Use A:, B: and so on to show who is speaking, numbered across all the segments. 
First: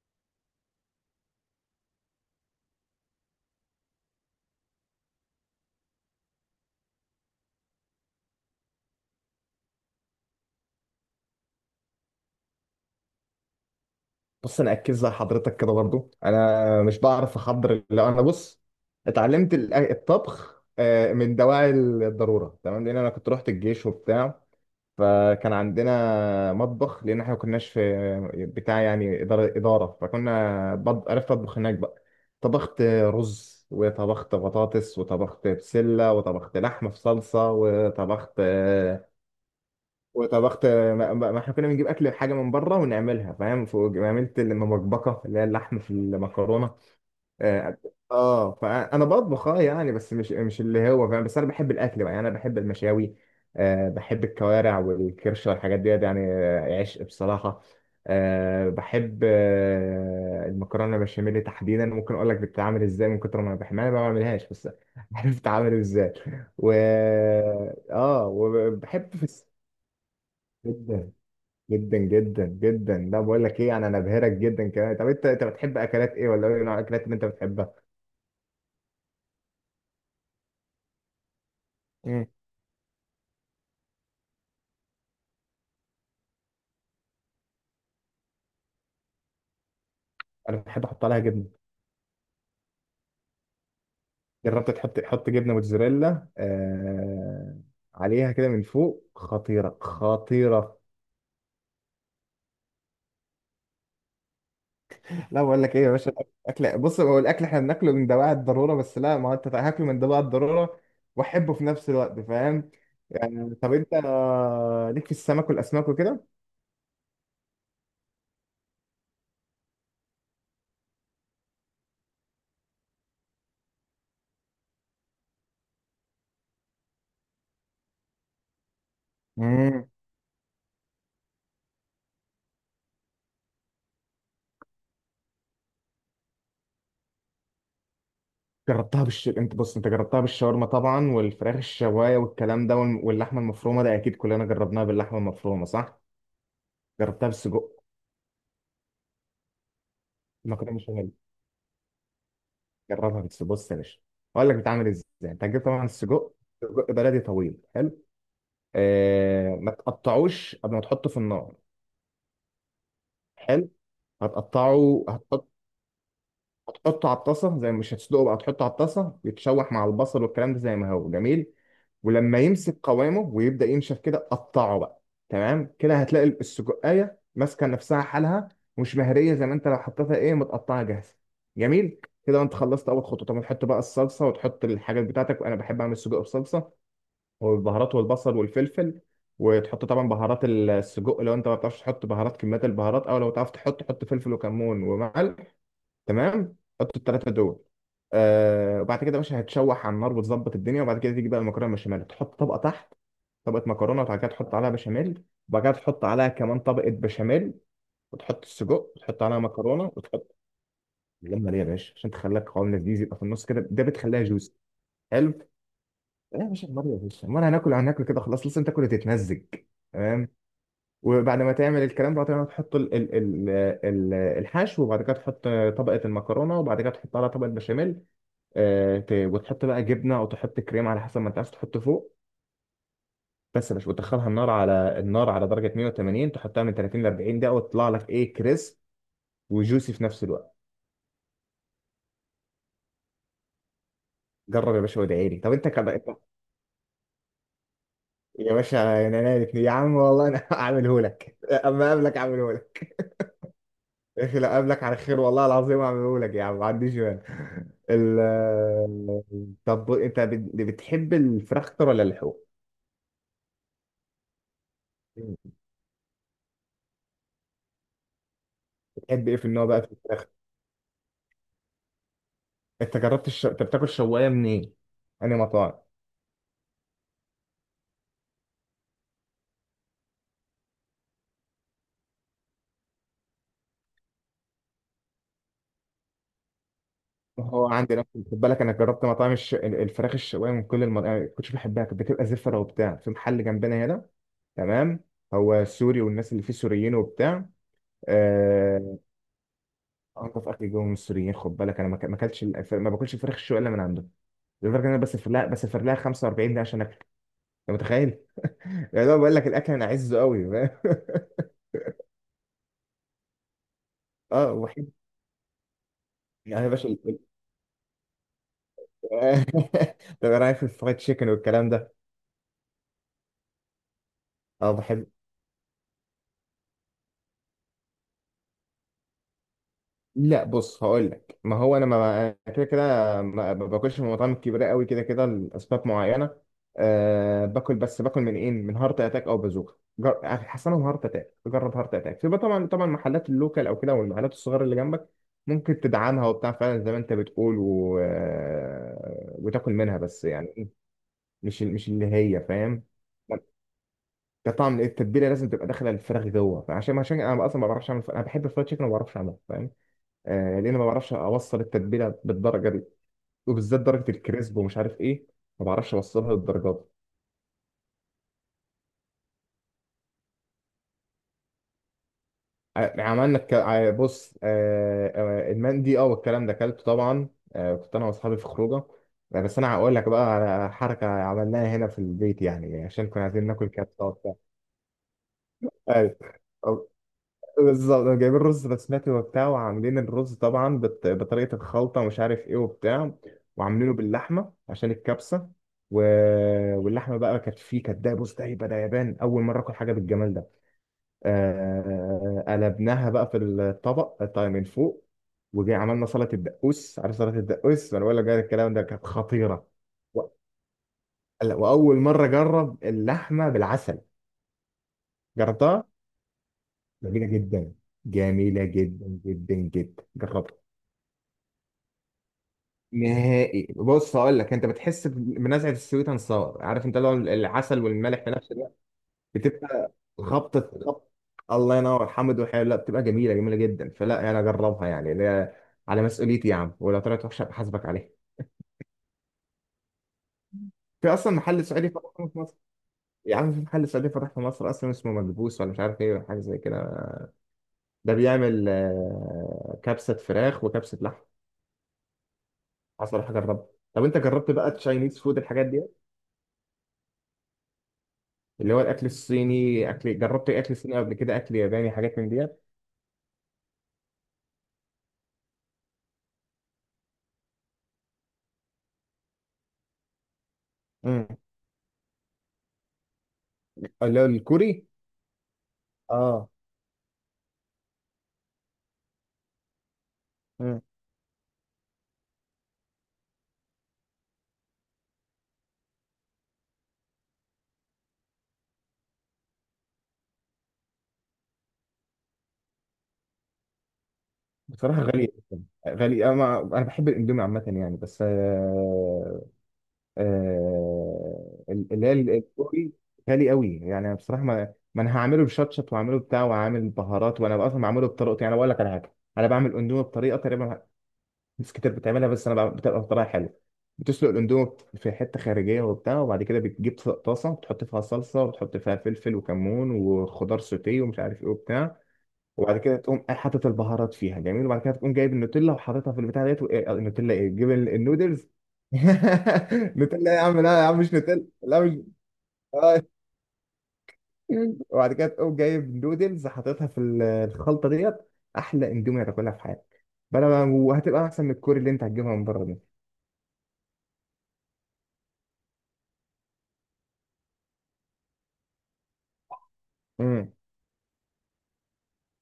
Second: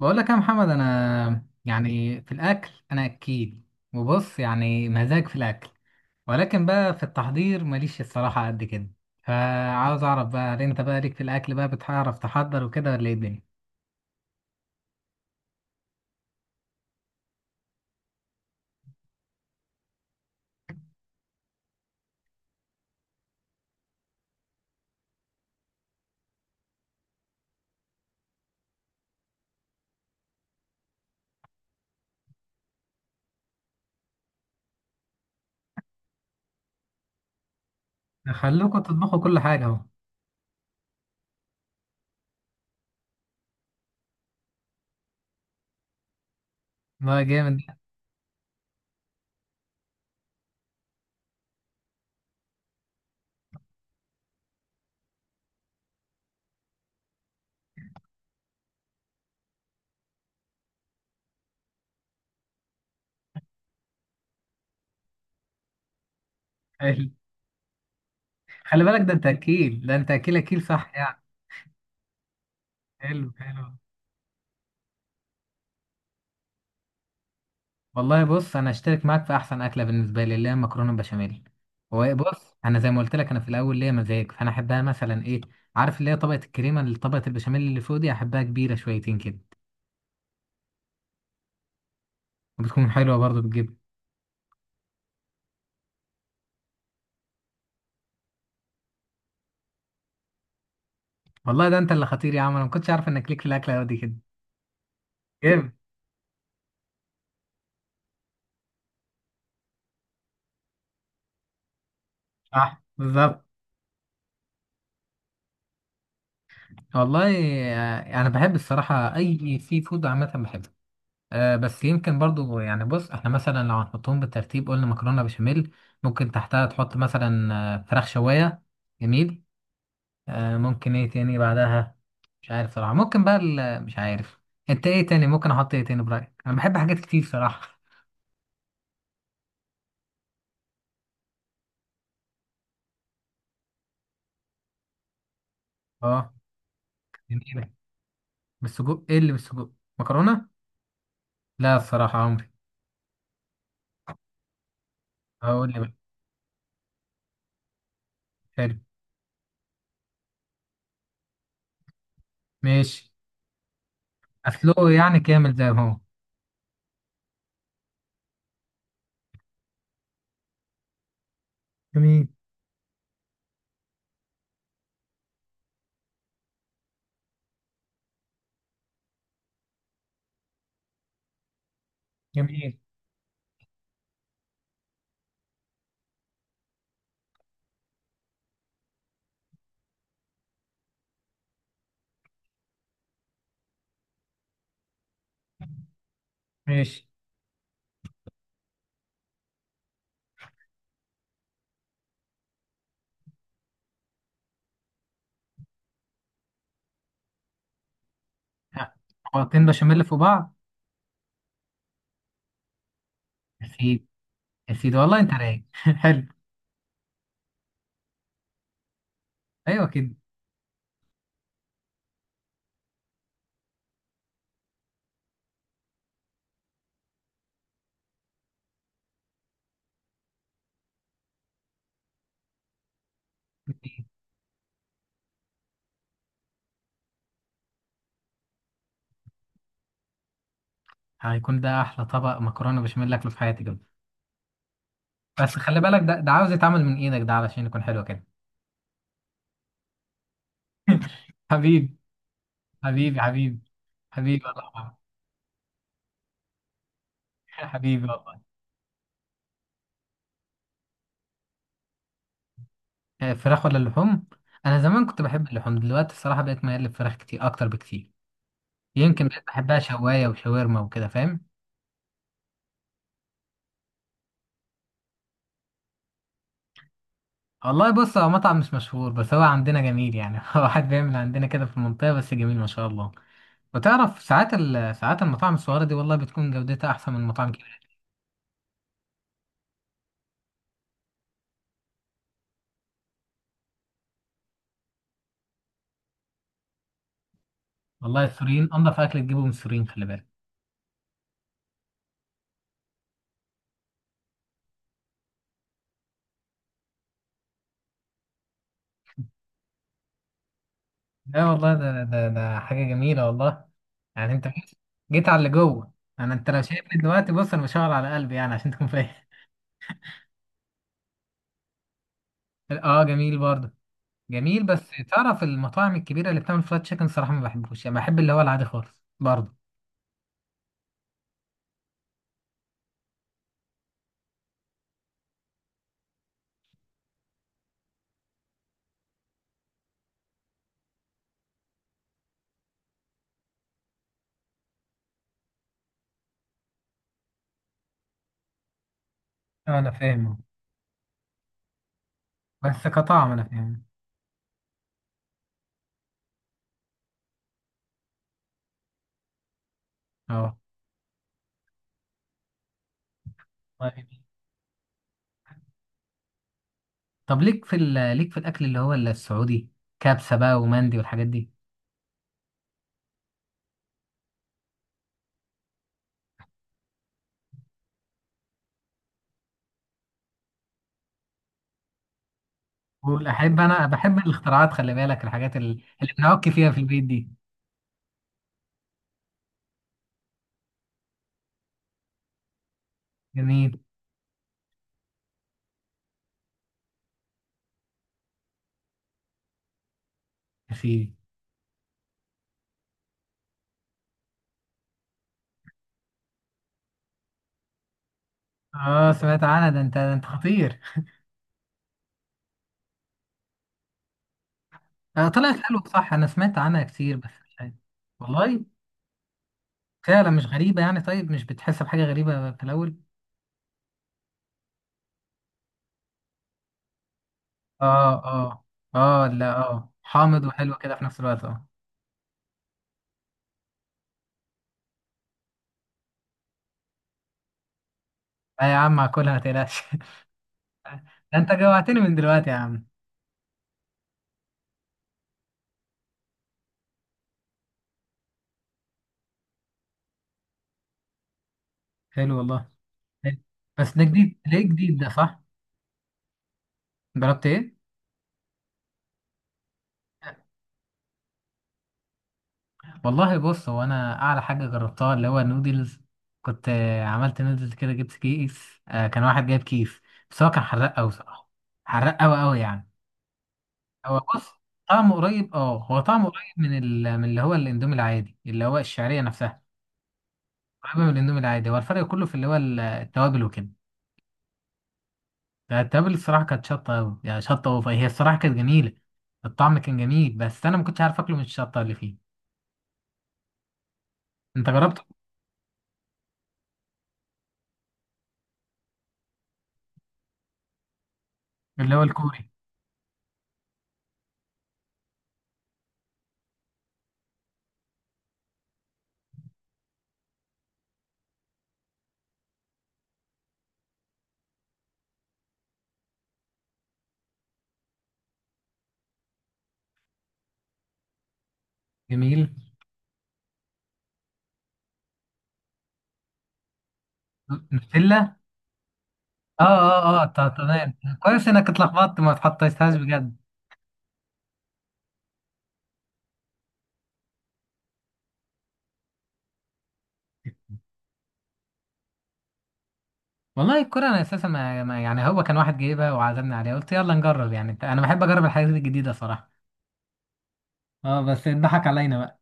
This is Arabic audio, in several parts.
A: بقول لك يا محمد، انا يعني في الاكل انا اكيل. وبص، يعني مزاج في الاكل. ولكن بقى في التحضير ماليش الصراحه قد كده. فعاوز اعرف بقى، هل انت بقى ليك في الاكل بقى بتعرف تحضر وكده، ولا ايه الدنيا؟
B: بص، انا اكد زي حضرتك كده برضو، انا مش بعرف احضر. لو انا بص، اتعلمت الطبخ من دواعي الضروره. تمام، لان انا كنت رحت الجيش وبتاع، فكان عندنا مطبخ. لان احنا ما كناش في بتاع يعني اداره. عرفت اطبخ هناك بقى. طبخت رز وطبخت بطاطس وطبخت بسله وطبخت لحمه في صلصه وطبخت
A: خلوكوا تطبخوا كل حاجه اهو.
B: وطبخت ما, ما ما احنا كنا بنجيب اكل حاجه من بره ونعملها، فاهم. عملت المبكبكه اللي هي اللحم في المكرونه.
A: ده جامد ده.
B: اه فانا بطبخ، يعني، بس مش اللي هو، فاهم. بس انا بحب الاكل بقى، يعني انا بحب المشاوي. بحب الكوارع والكرشه والحاجات دي يعني، عشق بصراحه. بحب المكرونه البشاميل تحديدا، ممكن اقول لك بتتعمل ازاي. من كتر ما انا بحبها انا ما بعملهاش بس عارف بتتعمل ازاي. و
A: حلو.
B: اه
A: خلي بالك، ده
B: وبحب في
A: انت
B: الس-
A: اكيل، ده انت اكيل اكيل، صح
B: جدا.
A: يعني؟
B: جدا جدا جدا لا،
A: حلو
B: بقول لك
A: حلو.
B: ايه يعني، انا بهرك جدا كمان. طب انت بتحب اكلات ايه، ولا ايه نوع الاكلات اللي انت بتحبها؟
A: والله بص، انا اشترك معاك في احسن اكله بالنسبه لي، اللي هي مكرونه بشاميل. هو إيه،
B: مم.
A: بص انا زي ما قلت لك، انا في الاول ليا مزاج، فانا احبها مثلا ايه، عارف اللي هي طبقه الكريمه، اللي طبقه البشاميل اللي فوق دي، احبها كبيره شويتين كده.
B: انا بحب احط عليها جبنه.
A: وبتكون حلوه برضه بالجبن.
B: جربت تحط جبنه موتزاريلا عليها كده من فوق، خطيره خطيره.
A: والله ده انت اللي خطير يا عم، انا ما كنتش عارف انك ليك في الاكله دي كده.
B: لا، بقول
A: جامد.
B: لك ايه يا باشا. الاكل بص، هو الاكل احنا بناكله من دواعي الضروره بس. لا، ما هو انت هاكله من دواعي الضروره واحبه في نفس الوقت، فاهم.
A: صح بالظبط.
B: يعني طب انت، ليك في السمك والاسماك وكده.
A: والله، انا بحب الصراحه اي سي فود عامه بحبه. بس يمكن برضو يعني، بص، احنا مثلا لو هنحطهم بالترتيب، قلنا مكرونه بشاميل، ممكن تحتها تحط مثلا فراخ شوايه. جميل.
B: مم.
A: ممكن ايه تاني بعدها؟ مش عارف صراحه، ممكن بقى مش عارف. انت ايه تاني ممكن احط، ايه تاني برايك؟ انا بحب حاجات كتير صراحه.
B: جربتها بالش انت بص، انت جربتها بالشاورما طبعا، والفراخ الشوايه والكلام ده، واللحمه المفرومه. ده اكيد كلنا جربناها باللحمه المفرومه، صح؟
A: اه
B: جربتها
A: جميله.
B: بالسجق؟
A: بالسجق، ايه اللي بالسجق؟ مكرونه.
B: المكرونه بشاميل.
A: لا الصراحه عمري.
B: جربها بالسجق بص يا باشا. اقول لك بتعمل ازاي. انت هتجيب
A: هقول لي
B: طبعا
A: بقى.
B: السجق، سجق بلدي طويل حلو.
A: حلو.
B: ما تقطعوش قبل ما تحطه في النار.
A: ماشي.
B: حلو.
A: اسلقه يعني
B: هتحط.
A: كامل زي ما هو؟
B: هتحطه على الطاسه زي، مش هتسلقه بقى، هتحطه على الطاسه يتشوح مع البصل والكلام ده زي ما هو، جميل.
A: جميل.
B: ولما يمسك قوامه ويبدا ينشف كده، قطعه بقى. تمام كده هتلاقي السجقايه ماسكه نفسها حالها، مش مهريه زي ما انت لو حطيتها ايه، متقطعه جاهزه. جميل كده، وانت
A: جميل.
B: خلصت اول خطوه. طب تحط بقى الصلصه وتحط الحاجات بتاعتك، وانا بحب اعمل سجق بصلصه والبهارات والبصل والفلفل. وتحط طبعا بهارات السجق. لو انت ما بتعرفش تحط بهارات، كميات البهارات، او لو تعرف تحط، حط فلفل وكمون وملح، تمام. حط
A: ماشي.
B: الثلاثه دول. وبعد كده يا باشا، هتشوح على النار وتظبط الدنيا. وبعد كده تيجي بقى المكرونه البشاميل، تحط طبقه تحت. طبقه مكرونه، وبعد كده تحط عليها بشاميل، وبعد كده تحط عليها كمان طبقه بشاميل، وتحط السجق،
A: آه،
B: وتحط عليها
A: حطين
B: مكرونه،
A: بشاميل في
B: وتحط.
A: بعض.
B: اللمه دي يا باشا عشان تخليها قوام لذيذ يبقى في النص كده، ده بتخليها جوسي.
A: يا سيدي والله انت
B: حلو.
A: رايق. حلو.
B: لا يا باشا، النار يا باشا، امال هناكل هناكل كده خلاص، لسه تاكل وتتمزج.
A: ايوه كده.
B: تمام. وبعد ما تعمل الكلام ده طبعاً، تحط الحشو. وبعد كده تحط طبقه المكرونه، وبعد كده تحط عليها طبقه بشاميل. وتحط بقى جبنه او تحط كريم على حسب ما انت عايز تحط فوق، بس. مش وتدخلها النار، على درجه 180. تحطها من 30 ل 40 دقيقه، وتطلع لك كريسب وجوسي في نفس الوقت.
A: هيكون ده احلى طبق مكرونه بشاميل اكله في حياتي كده.
B: جرب يا باشا وادعي لي.
A: بس
B: طب انت
A: خلي
B: كده
A: بالك،
B: انت؟
A: ده عاوز يتعمل من ايدك ده علشان يكون حلو كده.
B: يا باشا، انا نالت يا عم، والله انا هعمله لك. اما
A: حبيبي.
B: اقابلك هعمله لك.
A: حبيبي حبيبي.
B: يا اخي،
A: حبيبي
B: لا قابلك على
A: والله.
B: خير، والله العظيم هعمله لك يا عم، ما عنديش مانع.
A: حبيبي والله.
B: ال- طب انت، بتحب الفراخ اكتر ولا اللحوم؟
A: فراخ ولا اللحوم؟ انا زمان كنت بحب اللحوم، دلوقتي الصراحه بقيت ميال للفراخ كتير، اكتر بكتير. يمكن
B: بتحب ايه في
A: بقيت
B: النوع
A: بحبها
B: بقى في الفراخ؟
A: شوايه وشاورما وكده، فاهم.
B: انت بتاكل شوايه منين؟ انهي مطاعم؟
A: والله بص، هو مطعم مش مشهور بس هو عندنا جميل يعني، هو واحد بيعمل عندنا كده في المنطقه بس جميل ما شاء الله. وتعرف ساعات المطاعم الصغيرة دي والله بتكون جودتها أحسن من المطاعم
B: هو
A: الكبيرة.
B: عندي نفس، خد بالك، انا جربت مطاعم الفراخ الشوايه من كل المطاعم، ما كنتش بحبها، كانت بتبقى زفره وبتاع. في محل جنبنا هنا، تمام، هو سوري والناس اللي فيه سوريين وبتاع.
A: والله السوريين
B: آه،
A: أنضف أكل تجيبه من السوريين، خلي بالك.
B: انضف اكل جوه من السوريين، خد بالك. انا ما ك- ما اكلتش الف- ما باكلش الفراخ الشوايه الا من عنده. لدرجه ان انا بسافر لها 45 دقيقه عشان اكل. انت متخيل؟ يعني هو بقول لك الاكل، انا عزه قوي.
A: لا والله ده حاجة جميلة والله. يعني أنت
B: اه
A: جيت
B: وحب
A: جيت على اللي جوه. أنا، أنت لو
B: يعني، يا باشا
A: شايفني دلوقتي، بص، أنا بشاور على قلبي يعني عشان تكون فاهم.
B: طب ايه رايك في الفرايد تشيكن والكلام ده؟
A: أه جميل برضه. جميل،
B: اه،
A: بس
B: بحب.
A: تعرف المطاعم الكبيرة اللي بتعمل فرايد تشيكن صراحة ما بحبوش يعني، بحب اللي هو العادي خالص برضه.
B: لا بص، هقول لك ما هو انا، ما أنا كده كده. ما باكلش من المطاعم الكبيره قوي كده كده، لاسباب معينه. أه، باكل. بس باكل من ايه، من هارت اتاك او بازوكا. حسنهم هارت اتاك. جرب هارت اتاك في بقى، طبعا طبعا محلات اللوكال او كده، والمحلات الصغيره اللي جنبك. ممكن تدعمها وبتاع فعلا زي ما انت بتقول، و... آه، وتاكل
A: أنا
B: منها بس،
A: فاهم.
B: يعني مش اللي هي، فاهم.
A: بس كطعم أنا فاهم.
B: كطعم، التتبيله لازم تبقى داخله الفراخ جوه. عشان انا اصلا ما بعرفش اعمل. انا بحب الفرايد تشيكن وما بعرفش اعمله، فاهم.
A: أه.
B: لان ما بعرفش اوصل التتبيله بالدرجه دي، وبالذات
A: طيب.
B: درجه الكريسب ومش عارف ايه. ما بعرفش اوصلها للدرجات دي.
A: طب ليك في الأكل اللي هو السعودي، كبسة بقى ومندي والحاجات دي.
B: يعني بص، المندي والكلام ده اكلته طبعا. كنت انا واصحابي في خروجه. بس انا هقول لك بقى على حركه عملناها هنا في البيت، يعني عشان كنا عايزين
A: واحب،
B: ناكل
A: انا
B: كبسه
A: بحب
B: وبتاع.
A: الاختراعات، خلي بالك الحاجات اللي
B: أيوة،
A: بنعك فيها في البيت دي.
B: بالظبط، جايبين رز بسمتي وبتاع، وعاملين الرز طبعا بطريقة الخلطة ومش عارف ايه وبتاع.
A: جميل.
B: وعاملينه باللحمة عشان الكبسة. و... واللحمة بقى كانت فيه، كانت ده، بص ده يبقى ده يابان، أول مرة آكل حاجة بالجمال ده.
A: يا سيدي.
B: قلبناها بقى في الطبق طيب من فوق. وجي عملنا سلطة الدقوس، عارف سلطة الدقوس، وأنا بقول لك بقى الكلام ده كانت
A: اه سمعت
B: خطيرة.
A: عنها، ده انت ده
B: و...
A: انت خطير.
B: وأول مرة أجرب اللحمة بالعسل.
A: آه طلعت حلوه
B: جربتها،
A: صح، انا سمعت عنها كتير
B: جميلة
A: بس مش
B: جدا،
A: عارف. والله،
B: جميلة جدا جدا جدا.
A: فعلا مش
B: جربت.
A: غريبه يعني؟ طيب مش بتحس بحاجه غريبه في الاول؟
B: نهائي. بص هقول لك، انت بتحس بنزعه السويت اند ساور، عارف انت لو العسل
A: اه
B: والملح في نفس
A: اه.
B: الوقت،
A: اه لا اه
B: بتبقى
A: حامض
B: خبطه.
A: وحلو كده في
B: خبط
A: نفس الوقت اه.
B: الله ينور. حمد وحلو، لا، بتبقى جميله، جميله جدا. فلا انا يعني اجربها، يعني، لا. على مسؤوليتي يا عم، ولو طلعت وحشه بحاسبك عليها.
A: لا يا عم هاكلها ما تقلقش.
B: في اصلا
A: ده انت
B: محل سعودي
A: جوعتني
B: فتح
A: من
B: في
A: دلوقتي يا
B: مصر.
A: عم.
B: يا عم، في محل سعودي فتح في مصر اصلا، اسمه مدبوس ولا مش عارف ايه ولا حاجه زي كده. ده بيعمل كبسه فراخ وكبسه لحم.
A: حلو والله.
B: حصل حاجه
A: حلو.
B: جربها.
A: بس ده
B: طب انت
A: جديد
B: جربت
A: ليه؟
B: بقى
A: جديد ده
B: تشاينيز فود،
A: صح.
B: الحاجات دي،
A: جربت ايه؟
B: اللي هو الاكل الصيني؟ اكل، جربت اكل صيني قبل كده؟ اكل ياباني، حاجات من ديت؟
A: والله بص، هو انا اعلى حاجه جربتها اللي هو نودلز. كنت عملت نودلز كده، جبت كيس، كان واحد جايب كيس. بس هو كان حراق قوي
B: امم
A: صراحه. حراق قوي قوي يعني. هو
B: اللي هو
A: بص،
B: الكوري.
A: طعمه قريب، اه هو طعمه
B: اه
A: قريب من اللي هو الاندومي العادي، اللي هو الشعريه نفسها.
B: امم
A: قريبه من الاندومي العادي، هو الفرق كله في اللي هو التوابل وكده. التوابل الصراحه كانت شطه قوي يعني، شطه اوفر، هي الصراحه كانت جميله. الطعم كان جميل بس انا ما كنتش عارف اكله من الشطه اللي فيه. انت جربت
B: بصراحه غالي، جدا غالي. انا انا بحب الاندومي عامه يعني، بس
A: اللي هو
B: اللي هي
A: الكوري؟
B: الكوري، غالي قوي يعني. أنا بصراحه ما انا هعمله بشطشط، وهعمله بتاع، وهعمل بهارات، وانا اصلا بعمله بطريقتي يعني. أنا بقول لك على حاجه، انا بعمل اندومي بطريقه تقريبا ناس كتير بتعملها، بس انا بتبقى بطريقه حلوه. بتسلق الاندومي في حته خارجيه وبتاع، وبعد كده بتجيب طاسه بتحط فيها صلصه، وبتحط فيها فلفل وكمون وخضار سوتيه ومش عارف ايه وبتاع.
A: جميل.
B: وبعد كده تقوم حاطط البهارات فيها، جميل. وبعد كده تقوم جايب النوتيلا وحاططها في البتاع ديت. و- إيه، النوتيلا، تجيب
A: نوتيلا.
B: النودلز.
A: اه اه اه
B: نوتيلا يا
A: طب
B: عم، لا يا
A: تمام.
B: عم، مش نوتيلا.
A: كويس انك
B: لا مش.
A: اتلخبطت ما اتحطيتهاش بجد.
B: وبعد كده تقوم جايب نودلز حاططها في الخلطه ديت. احلى اندومي هتاكلها في حياتك، بلا، وهتبقى احسن من الكوري اللي انت هتجيبها من بره دي.
A: والله الكرة، انا اساسا يعني هو كان واحد جايبها وعزمني عليها، قلت يلا نجرب يعني، انا بحب اجرب الحاجات الجديدة صراحة. اه بس اتضحك علينا بقى.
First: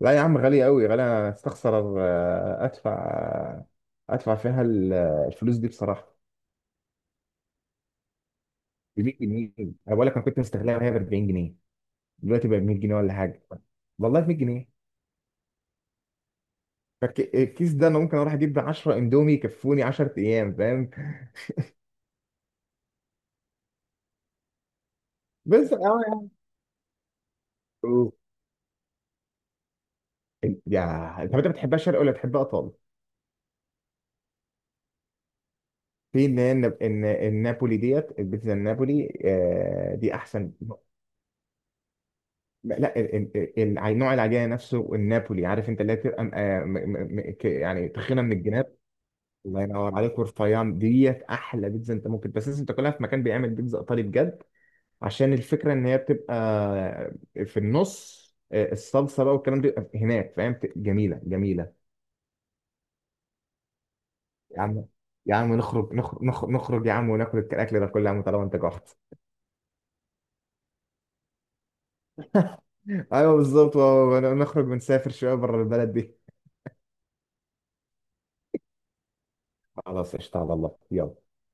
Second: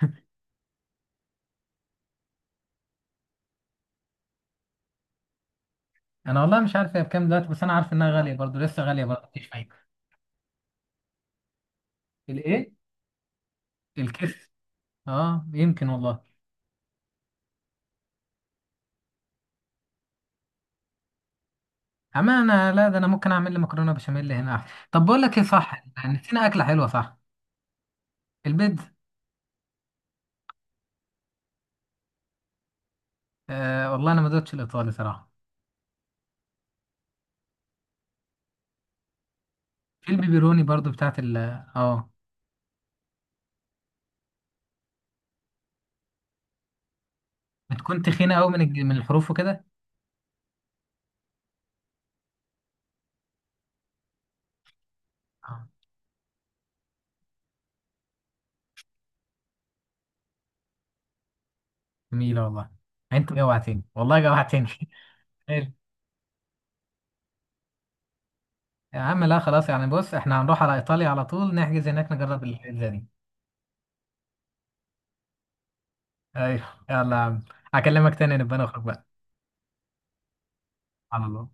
B: لا يا عم، غالية أوي، غالية. أنا أستخسر أدفع فيها الفلوس دي بصراحة.
A: انا والله مش عارف هي بكام دلوقتي، بس انا عارف انها غالية برضو، لسه
B: ب
A: غالية
B: 100
A: برضو، مفيش
B: جنيه
A: فايدة.
B: أنا بقول لك، أنا كنت مستغلها وهي ب 40 جنيه. دلوقتي بقى ب
A: الايه؟
B: 100 جنيه ولا حاجة. والله ب 100
A: الكيس.
B: جنيه
A: اه يمكن والله.
B: الكيس ده أنا ممكن أروح أجيب 10 إندومي يكفوني 10 أيام، فاهم.
A: اما انا لا، ده انا ممكن اعمل لي مكرونة بشاميل هنا أحسن. طب بقول لك ايه،
B: بس
A: صح
B: أه
A: نسينا اكلة حلوة، صح؟ البيتزا.
B: طب أنت بتحبها شرق ولا بتحبها إيطالي؟
A: آه والله انا ما دوتش الايطالي صراحة.
B: في اللي هي النابولي ديت، البيتزا النابولي
A: في
B: دي أحسن.
A: البيبروني برضو بتاعت ال اه
B: لا، نوع العجينه نفسه النابولي، عارف انت، اللي هي بتبقى
A: انت
B: يعني
A: كنت
B: تخينه من
A: خينة قوي من
B: الجناب.
A: الج- من الحروف
B: الله
A: وكده.
B: ينور عليك، ورفيان ديت احلى بيتزا انت ممكن، بس لازم تاكلها في مكان بيعمل بيتزا ايطالي بجد، عشان
A: آه،
B: الفكره ان هي بتبقى في النص، الصلصه بقى والكلام ده بيبقى هناك، فاهم. جميله، جميله.
A: جميلة والله. انت جوعتني والله،
B: يا
A: جوعتني.
B: عم، يا عم
A: حلو.
B: نخرج نخرج نخرج, نخرج يا عم وناكل الاكل ده كله، يا عم طالما انت جعت.
A: يا عم لا خلاص يعني، بص احنا هنروح على ايطاليا على طول، نحجز هناك نجرب البيتزا دي.
B: ايوه، بالظبط. نخرج ونسافر شويه بره البلد دي.
A: ايوه. يلا يا عم. هكلمك تاني، نبقى نخرج بقى.
B: خلاص، قشطه، على الله،
A: على
B: يلا.
A: الله.